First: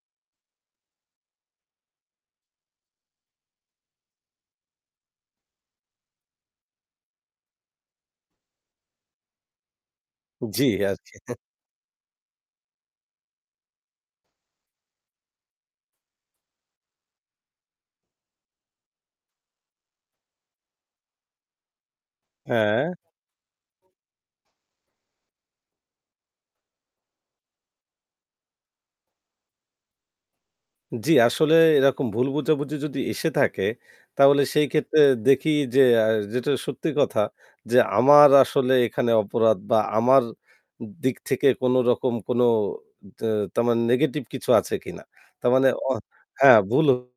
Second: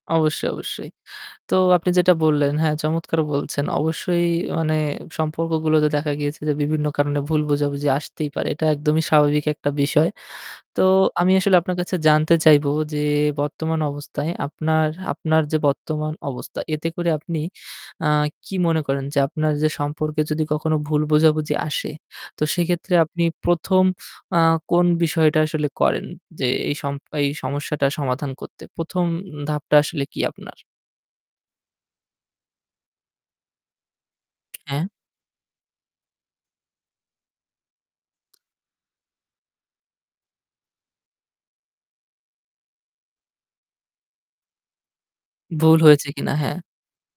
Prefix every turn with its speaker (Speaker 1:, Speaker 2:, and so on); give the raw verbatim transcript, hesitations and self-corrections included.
Speaker 1: অবশ্যই, অবশ্যই। তো আপনি যেটা বললেন, হ্যাঁ চমৎকার বলছেন। অবশ্যই মানে সম্পর্কগুলোতে দেখা গিয়েছে যে বিভিন্ন কারণে ভুল বোঝাবুঝি আসতেই পারে। এটা একদমই স্বাভাবিক একটা বিষয়।
Speaker 2: জী,
Speaker 1: তো
Speaker 2: আর কি।
Speaker 1: আমি আসলে আপনার কাছে জানতে চাইবো যে বর্তমান অবস্থায় আপনার, আপনার যে বর্তমান অবস্থা এতে করে আপনি আ কি মনে করেন যে আপনার যে সম্পর্কে যদি কখনো ভুল বোঝাবুঝি আসে। তো
Speaker 2: হ্যাঁ।
Speaker 1: সেক্ষেত্রে আপনি প্রথম আ কোন বিষয়টা আসলে করেন যে এই সম এই সমস্যাটা সমাধান করতে প্রথম ধাপটা আসলে কি আপনার?
Speaker 2: জী, আসলে এরকম ভুল বোঝাবুঝি যদি এসে থাকে তাহলে সেই
Speaker 1: হ্যাঁ?
Speaker 2: ক্ষেত্রে দেখি যে আ যেটা সত্যি কথা যে আমার আসলে এখানে অপরাধ বা আমার দিক থেকে কোন রকম কোন তা তারমানে নেগেটিভ কিছু আছে কিনা। তার মানে
Speaker 1: ভুল
Speaker 2: অ
Speaker 1: হয়েছে কিনা হ্যাঁ।
Speaker 2: হ্যাঁ ভুল